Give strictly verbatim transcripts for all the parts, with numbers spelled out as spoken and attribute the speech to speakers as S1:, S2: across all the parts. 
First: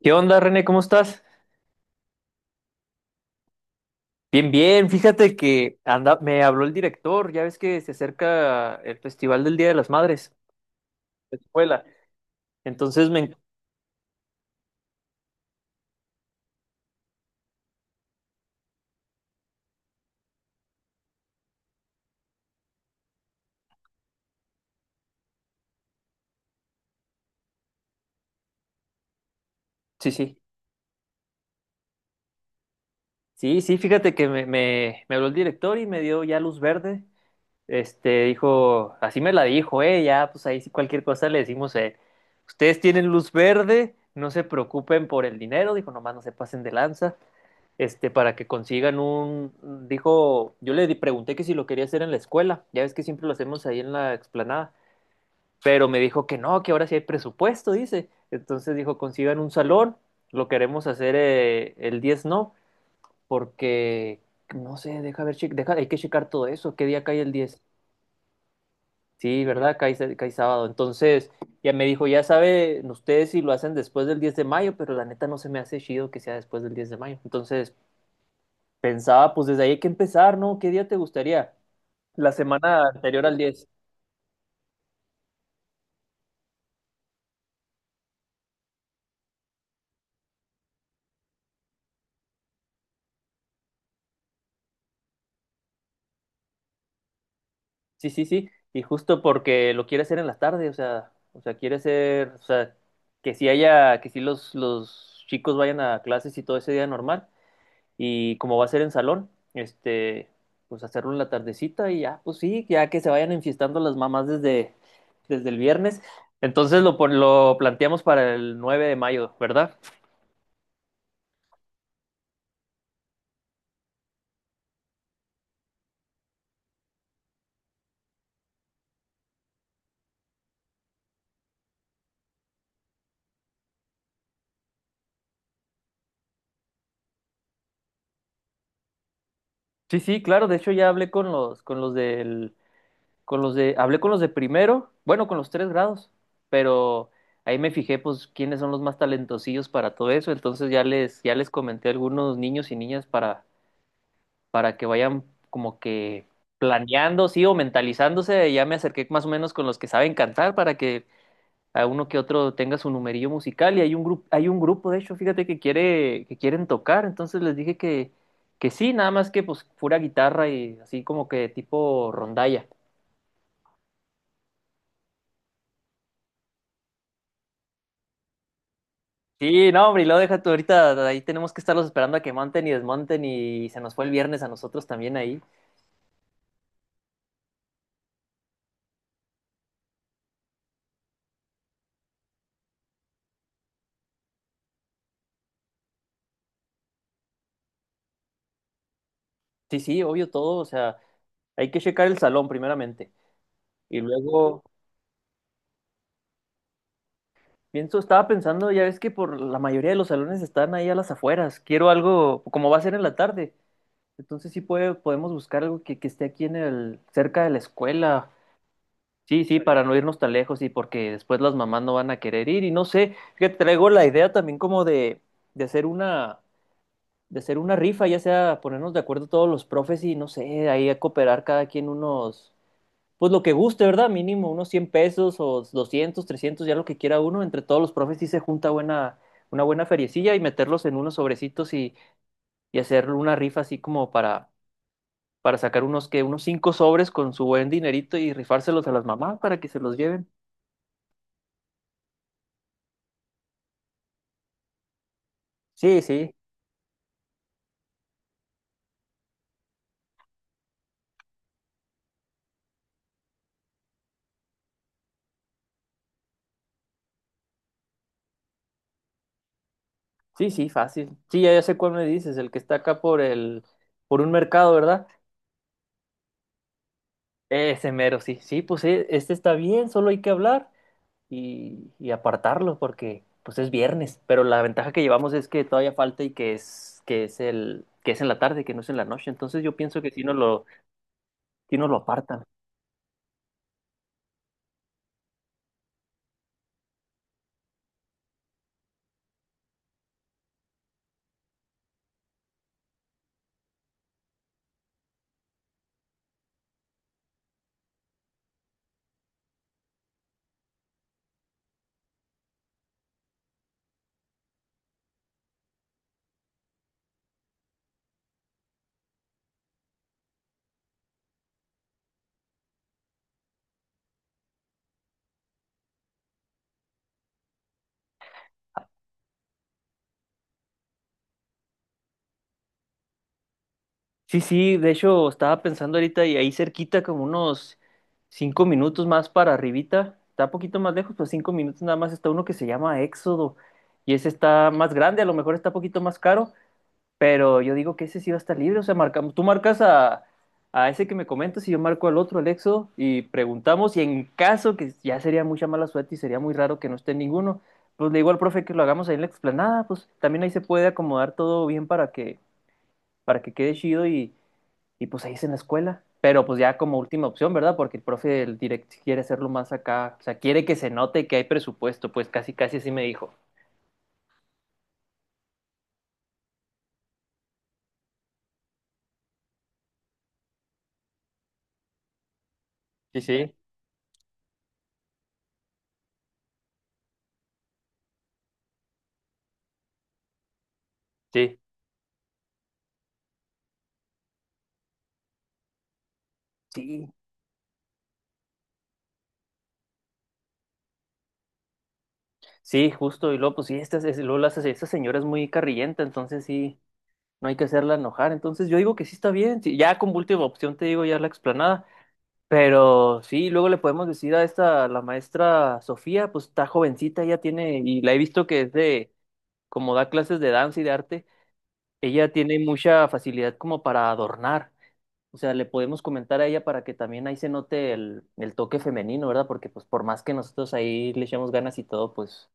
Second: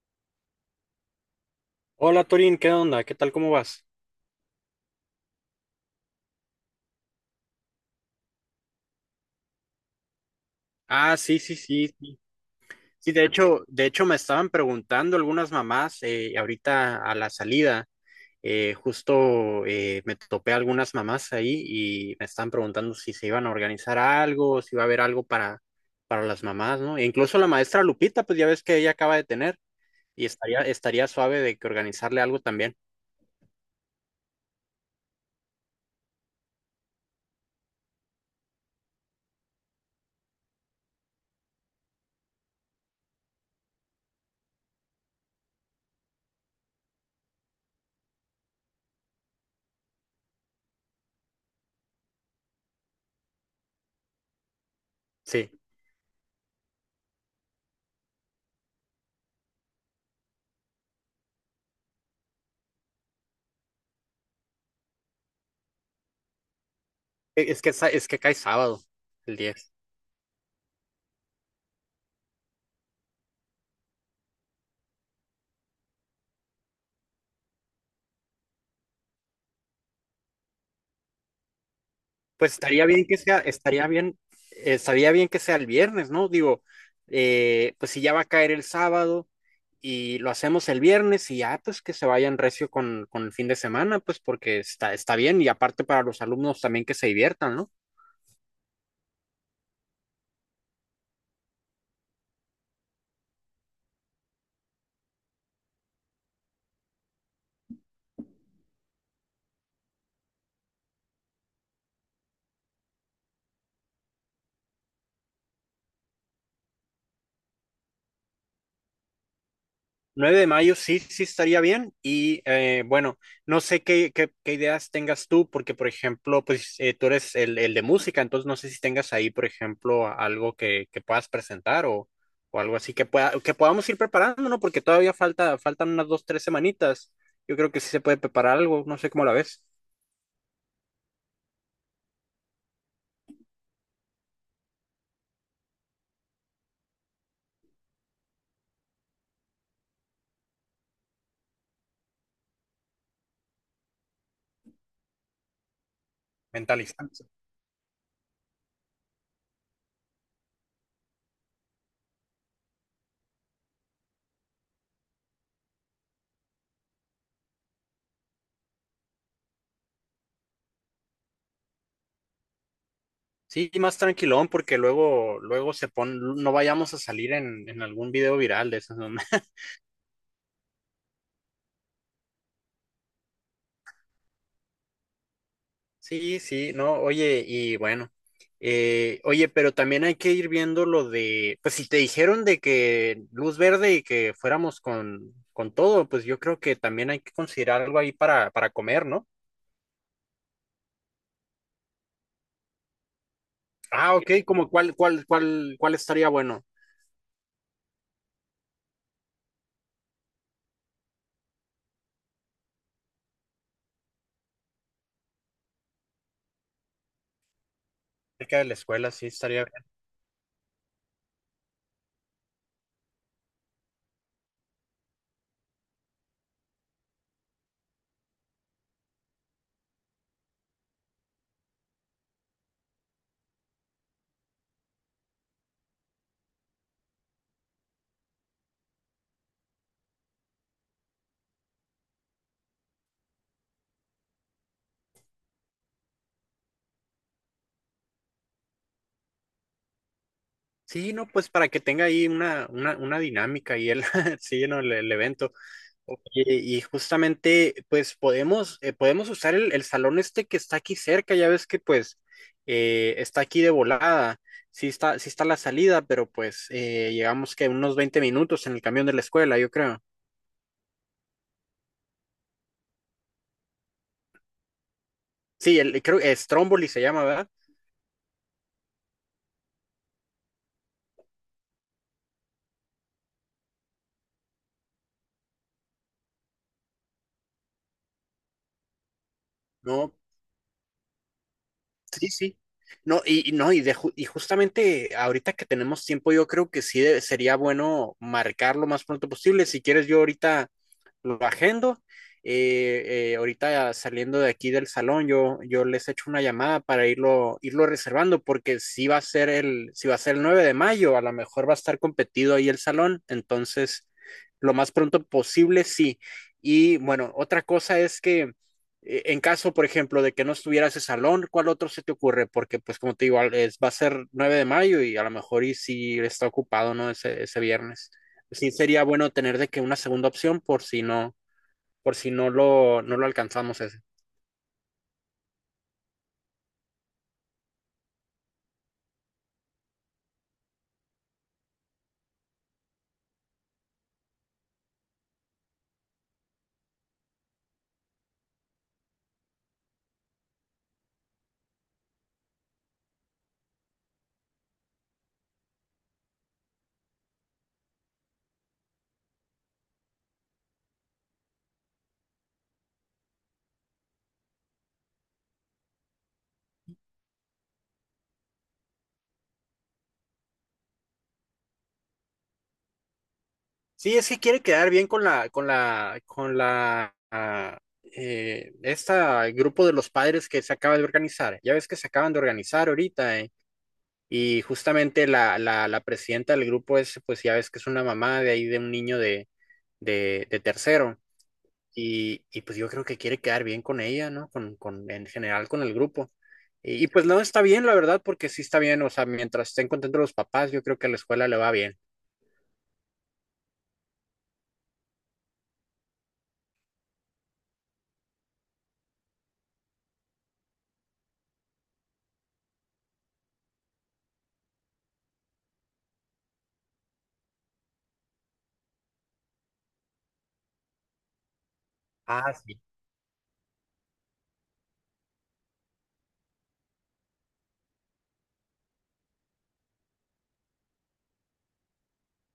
S1: ¿Qué onda, René? ¿Cómo estás?
S2: Hola Torín, ¿qué onda? ¿Qué tal? ¿Cómo vas?
S1: Bien, bien. Fíjate que anda, me habló el director. Ya ves que se acerca el Festival del Día de las Madres,
S2: Ah,
S1: de
S2: sí,
S1: la
S2: sí,
S1: escuela.
S2: sí, sí.
S1: Entonces
S2: Sí, de
S1: me...
S2: hecho, de hecho me estaban preguntando algunas mamás eh, ahorita a la salida. Eh, justo eh, me topé a algunas mamás ahí y me estaban preguntando si se iban a organizar algo, si iba a haber algo para, para las mamás, ¿no? E incluso la maestra Lupita, pues ya ves que ella acaba de tener
S1: Sí,
S2: y
S1: sí.
S2: estaría, estaría suave de que organizarle algo también.
S1: Sí, sí, fíjate que me, me, me habló el director y me dio ya luz verde. Este, dijo, así me la dijo, eh, ya, pues ahí sí cualquier cosa le decimos, eh, ustedes tienen luz verde, no se preocupen por el dinero, dijo, nomás no se pasen de lanza. Este, para que consigan un, dijo, yo le pregunté que si lo quería hacer en la escuela, ya ves que siempre lo hacemos ahí en la explanada,
S2: Sí.
S1: pero me dijo que no, que ahora sí hay presupuesto, dice. Entonces dijo, consigan un salón, lo queremos hacer eh, el diez no, porque, no sé, deja ver, che- deja, hay que checar todo eso, qué día cae el
S2: E-
S1: diez.
S2: es que, sa- es que cae sábado, el
S1: Sí,
S2: día.
S1: ¿verdad? Cae, s- cae sábado. Entonces, ya me dijo, ya saben ustedes si lo hacen después del diez de mayo, pero la neta no se me hace chido que sea después del diez de mayo. Entonces, pensaba, pues desde ahí hay que empezar, ¿no? ¿Qué día te gustaría? La
S2: Pues estaría
S1: semana
S2: bien que
S1: anterior al
S2: sea,
S1: diez.
S2: estaría bien, eh, estaría bien que sea el viernes, ¿no? Digo, eh, pues si ya va a caer el sábado y lo hacemos el viernes y ya, pues que se vayan recio con, con el fin de semana, pues porque está, está bien y aparte para los alumnos también que se diviertan, ¿no?
S1: Sí, sí, sí. Y justo porque lo quiere hacer en la tarde, o sea, o sea, quiere hacer, o sea, que si haya, que si los, los chicos vayan a clases y todo ese día normal. Y como va a ser en salón, este, pues hacerlo en la tardecita y ya, pues sí, ya que se vayan enfiestando las mamás desde, desde el viernes. Entonces lo, pon- lo planteamos para el nueve de mayo, ¿verdad?
S2: Nueve de mayo sí, sí estaría bien. Y eh, bueno, no sé qué, qué, qué ideas tengas tú, porque por ejemplo, pues eh, tú eres el, el de música, entonces no sé si tengas ahí, por ejemplo, a- algo que, que puedas presentar o, o algo así que, pueda, que podamos ir preparando, ¿no? Porque todavía falta, faltan unas dos, tres semanitas. Yo creo que sí se puede preparar algo, no sé cómo la ves,
S1: Sí, sí, claro. De hecho, ya hablé con los, con los del Con los de, hablé con los de primero, bueno, con los tres grados, pero ahí me fijé, pues, quiénes son los más talentosillos para todo eso. Entonces ya les, ya les comenté a algunos niños y niñas para, para que vayan como que
S2: mentalizarse.
S1: planeando, sí, o mentalizándose. Ya me acerqué más o menos con los que saben cantar para que a uno que otro tenga su numerillo musical. Y hay un grupo, hay un grupo, de hecho, fíjate que quiere, que quieren tocar. Entonces les dije que, que sí, nada más que pues pura guitarra y así como que tipo rondalla.
S2: Sí, más tranquilón, porque luego, luego se pone, no vayamos a salir en, en algún video viral de esos, ¿no?
S1: Sí, no, hombre, y lo deja tú ahorita, ahí tenemos que estarlos esperando a que monten y desmonten y se nos fue el viernes a nosotros también ahí.
S2: Sí, sí, no, oye, y bueno, eh, oye, pero también hay que ir viendo lo de, pues si te dijeron de que luz verde y que fuéramos con, con todo, pues yo creo que también hay que considerar algo ahí para, para comer, ¿no?
S1: Sí, sí, obvio todo, o sea, hay que checar el salón primeramente. Y
S2: Ah, ok,
S1: luego,
S2: como cuál, cuál, cuál, cuál estaría bueno.
S1: pienso, estaba pensando, ya ves que por la mayoría de los salones están ahí a las afueras, quiero algo, como va a ser en la tarde, entonces sí puede, podemos buscar algo que, que esté aquí en el, cerca de la escuela.
S2: Cerca de la escuela, sí,
S1: Sí, sí,
S2: estaría
S1: para
S2: bien.
S1: no irnos tan lejos y porque después las mamás no van a querer ir y no sé, que traigo la idea también como de, de hacer una de hacer una rifa, ya sea ponernos de acuerdo todos los profes y no sé, ahí a cooperar cada quien unos, pues lo que guste, ¿verdad? Mínimo unos cien pesos o doscientos trescientos ya lo que quiera uno, entre todos los profes sí se junta buena, una buena feriecilla y meterlos en unos sobrecitos y, y hacer una rifa así como para, para sacar unos que unos cinco sobres con su buen dinerito y rifárselos a las mamás para que se los lleven.
S2: Sí, no, pues para que tenga ahí una, una, una dinámica y el, sí, no, el, el evento.
S1: Sí, sí,
S2: Oye, y justamente, pues podemos, eh, podemos usar el, el salón este que está aquí cerca, ya ves que pues eh, está aquí de volada, sí está, sí está la salida, pero pues eh, llegamos que unos veinte minutos en el camión de la escuela, yo creo.
S1: sí, sí, fácil. Sí, ya, ya sé cuál me dices, el que está acá por el, por un mercado, ¿verdad?
S2: Sí, el, creo que es Stromboli se llama, ¿verdad?
S1: Ese mero, sí, sí, pues eh, este está bien, solo hay que hablar y, y apartarlo porque pues es viernes, pero la ventaja que llevamos es que todavía falta y que es que es el que es en la tarde, que no es en la noche, entonces yo pienso que
S2: No,
S1: sí nos lo sí nos lo
S2: sí,
S1: apartan.
S2: sí. No, y y no, y, de ju- y justamente ahorita que tenemos tiempo, yo creo que sí de- sería bueno marcar lo más pronto posible. Si quieres, yo ahorita lo agendo. Eh, eh, ahorita saliendo de aquí del salón, yo, yo les echo una llamada para irlo, irlo reservando, porque si va a ser el, si va a ser el nueve de mayo, a lo mejor va a estar competido ahí el salón, entonces lo más pronto posible, sí. Y bueno, otra cosa es que eh, en caso, por ejemplo, de que no estuviera ese salón, ¿cuál otro se te ocurre? Porque pues como te digo, al- es, va a ser nueve de mayo y a lo mejor y si está ocupado, ¿no? Ese, ese viernes sí sería bueno tener de que una segunda opción por si no, por si no lo, no lo alcanzamos ese.
S1: Sí, sí, de hecho estaba pensando ahorita y ahí cerquita como unos cinco minutos más para arribita, está un poquito más lejos, pues cinco minutos nada más está uno que se llama Éxodo y ese está más grande, a lo mejor está un poquito más caro, pero yo digo que ese sí va a estar libre, o sea, marcamos, tú marcas a, a ese que me comentas y yo marco al otro, Alexo, y preguntamos, y en caso que ya sería mucha mala suerte y sería muy raro que no esté ninguno, pues le digo al profe que lo hagamos ahí en la explanada, pues también ahí se puede acomodar todo bien para que, para que quede chido y, y pues ahí es en la escuela. Pero pues ya como última opción, ¿verdad? Porque el profe del direct quiere hacerlo más acá, o sea, quiere que se note que hay presupuesto, pues casi casi así me dijo.
S2: Sí, es que quiere quedar bien con la, con la, con la, ah, eh, esta grupo de los padres que se acaba de organizar. Ya ves que se acaban de organizar
S1: Sí,
S2: ahorita, eh,
S1: sí,
S2: Y justamente la, la, la presidenta del grupo es, pues ya ves que es una mamá de ahí de un niño de, de, de tercero.
S1: sí.
S2: Y, y, pues yo creo que quiere quedar bien con ella, ¿no? Con, con, en general con el grupo. Y, y
S1: Sí,
S2: pues no está bien, la verdad, porque sí está bien, o sea, mientras estén contentos los papás, yo creo que a la escuela le va bien.
S1: sí, justo, y luego, pues sí, esta, es- luego la- esta señora es muy carrillenta, entonces sí, no hay que hacerla enojar. Entonces yo digo que sí está bien, sí, ya como última opción te digo ya la explanada, pero sí, luego le podemos decir a esta, a la maestra Sofía, pues está jovencita, ella tiene, y la he visto que es de, como da clases de danza y de arte, ella tiene mucha facilidad como para adornar. O sea, le podemos comentar a ella para que también ahí se note el, el toque femenino, ¿verdad? Porque pues por más que nosotros ahí le echemos ganas y todo, pues...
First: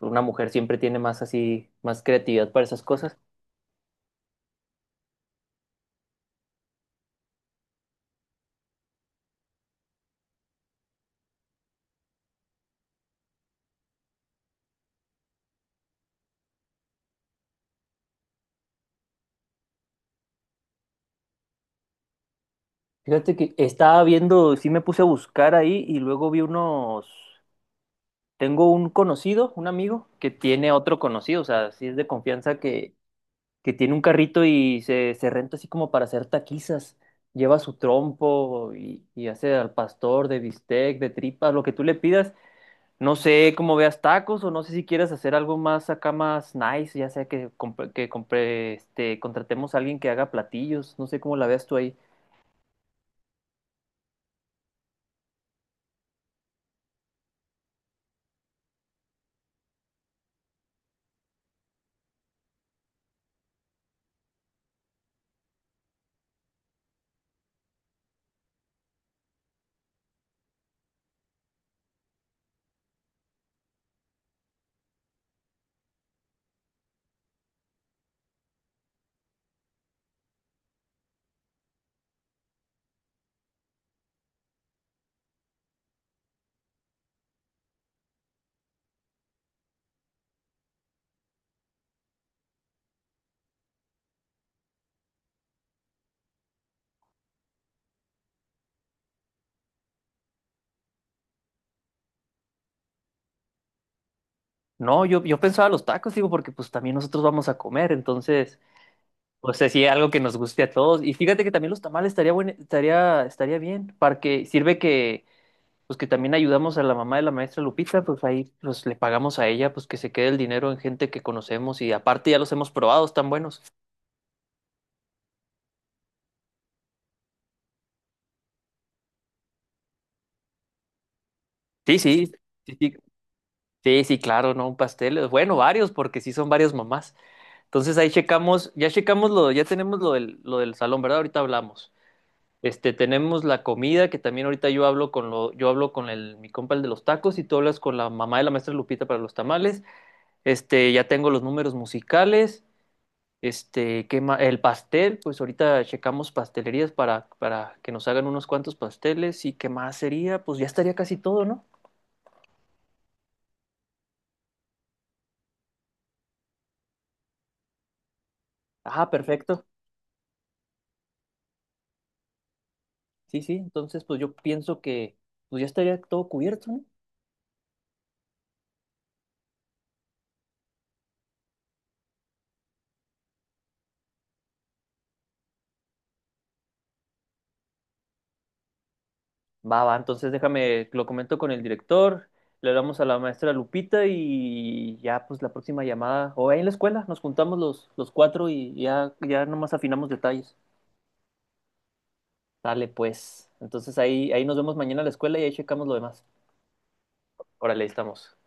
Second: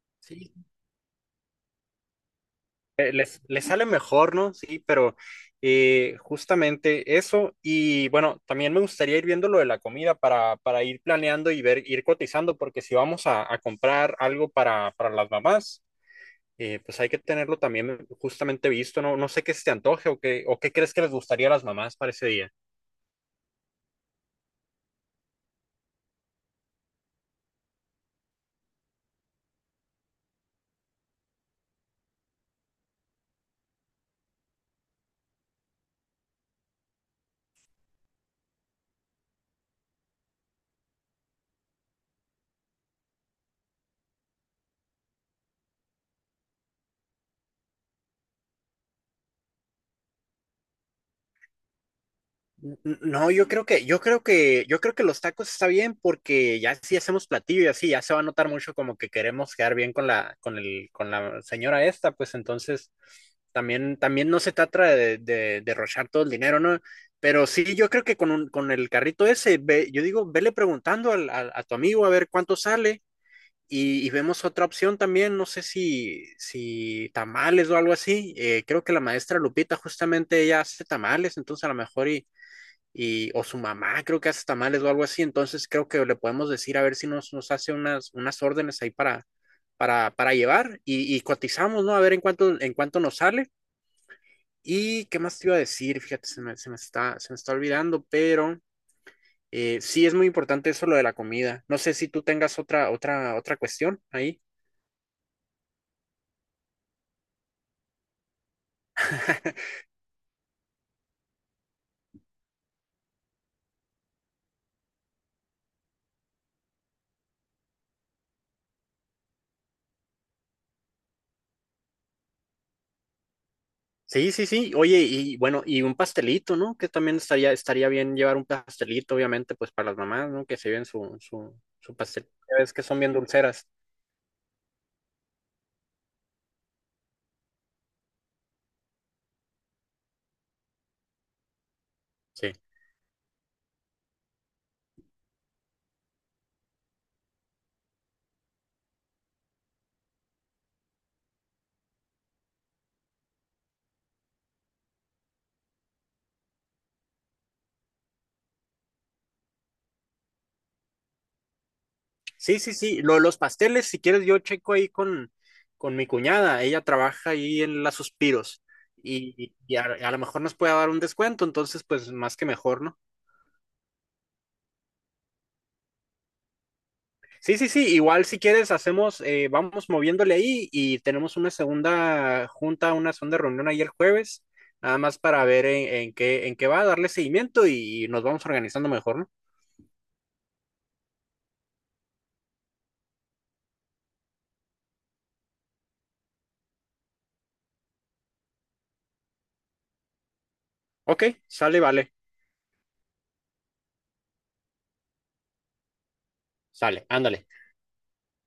S1: Una mujer
S2: Sí.
S1: siempre tiene más así, más creatividad para esas
S2: Eh,
S1: cosas.
S2: les, les sale mejor, ¿no? Sí, pero eh, justamente eso. Y bueno, también me gustaría ir viendo lo de la comida para, para ir planeando y ver, ir cotizando, porque si vamos a, a comprar algo para, para las mamás, eh, pues hay que tenerlo también justamente visto, ¿no? No sé qué se te antoje o qué, o qué crees que les gustaría a las mamás para ese día.
S1: Fíjate que estaba viendo, sí me puse a buscar ahí y luego vi unos, tengo un conocido, un amigo, que tiene otro conocido, o sea, sí es de confianza que, que tiene un carrito y se, se renta así como para hacer taquizas. Lleva su trompo y, y hace al pastor de bistec, de tripas, lo que tú le pidas. No sé cómo veas tacos o no sé si quieres hacer algo más acá más nice, ya sea que, comp- que compre, este, contratemos a alguien que haga platillos, no sé cómo la veas tú ahí.
S2: No, yo creo que, yo creo que, yo creo que los tacos está bien porque ya si hacemos platillo y así, ya se va a notar mucho como que queremos quedar bien con la, con el, con la señora esta, pues entonces también, también no se trata de, de derrochar todo el dinero, ¿no? Pero sí, yo creo que con un- con el carrito ese, ve- yo digo, vele preguntando al- al- a tu amigo a ver cuánto sale y, y vemos otra opción también, no sé si, si tamales o algo así. Eh, creo que la maestra Lupita justamente ella hace tamales, entonces a lo mejor y, o su mamá creo que hace tamales o algo así, entonces creo que le podemos decir a ver si nos, nos hace unas, unas órdenes ahí para, para, para llevar y, y cotizamos, ¿no? A ver en cuánto, en cuánto nos sale. ¿Y qué más te iba a decir? Fíjate, se me, se me está, se me está olvidando, pero eh, sí es muy importante eso lo de la comida. No sé si tú tengas otra, otra, otra cuestión ahí.
S1: No, yo, yo pensaba los tacos, digo, porque pues también nosotros vamos a comer, entonces, pues sí, algo que nos guste a todos. Y fíjate que también los tamales estaría buen, estaría, estaría bien, para que sirve que, pues que también ayudamos a la mamá de la maestra Lupita, pues ahí pues le pagamos a ella, pues que se quede el dinero en gente que conocemos y aparte ya los hemos probado, están buenos.
S2: Sí, sí, sí. Oye, y bueno, y un pastelito, ¿no? Que también estaría, estaría bien llevar un pastelito, obviamente, pues para las mamás, ¿no? Que se lleven su, su, su
S1: Sí,
S2: pastel.
S1: sí.
S2: Ya ves
S1: Sí,
S2: que
S1: sí,
S2: son bien dulceras.
S1: sí, sí, claro, ¿no? Un pastel. Bueno, varios, porque sí son varias mamás. Entonces ahí checamos, ya checamos lo, ya tenemos lo del, lo del salón, ¿verdad? Ahorita hablamos.
S2: Sí.
S1: Este, tenemos la comida, que también ahorita yo hablo con lo, yo hablo con el, mi compa el de los tacos, y tú hablas con la mamá de la maestra Lupita para los tamales. Este, ya tengo los números musicales. Este, ¿qué ma- El pastel, pues ahorita checamos pastelerías para, para que nos hagan unos cuantos pasteles. ¿Y qué más sería? Pues ya estaría casi todo, ¿no?
S2: Sí, sí, sí. Lo de los pasteles, si quieres, yo checo ahí con, con mi cuñada. Ella trabaja ahí en las Suspiros.
S1: Ah,
S2: Y,
S1: perfecto.
S2: y a, a lo mejor nos puede dar un descuento, entonces, pues más que mejor, ¿no?
S1: Sí, sí, entonces pues yo pienso que pues ya estaría todo cubierto, ¿no?
S2: Sí, sí, sí, igual si quieres hacemos, eh, vamos moviéndole ahí y tenemos una segunda junta, una segunda reunión ahí el jueves, nada más para ver en, en qué, en qué va, darle seguimiento y nos vamos organizando mejor, ¿no?
S1: Va, va, entonces déjame, lo comento con el director, le hablamos a la maestra Lupita y ya pues la próxima llamada, o ahí en la escuela, nos juntamos los, los cuatro y ya, ya nomás afinamos detalles.
S2: Ok, sale, vale,
S1: Dale, pues. Entonces ahí, ahí nos vemos mañana a la escuela y ahí checamos lo demás.
S2: sale, ándale.
S1: Órale, ahí estamos.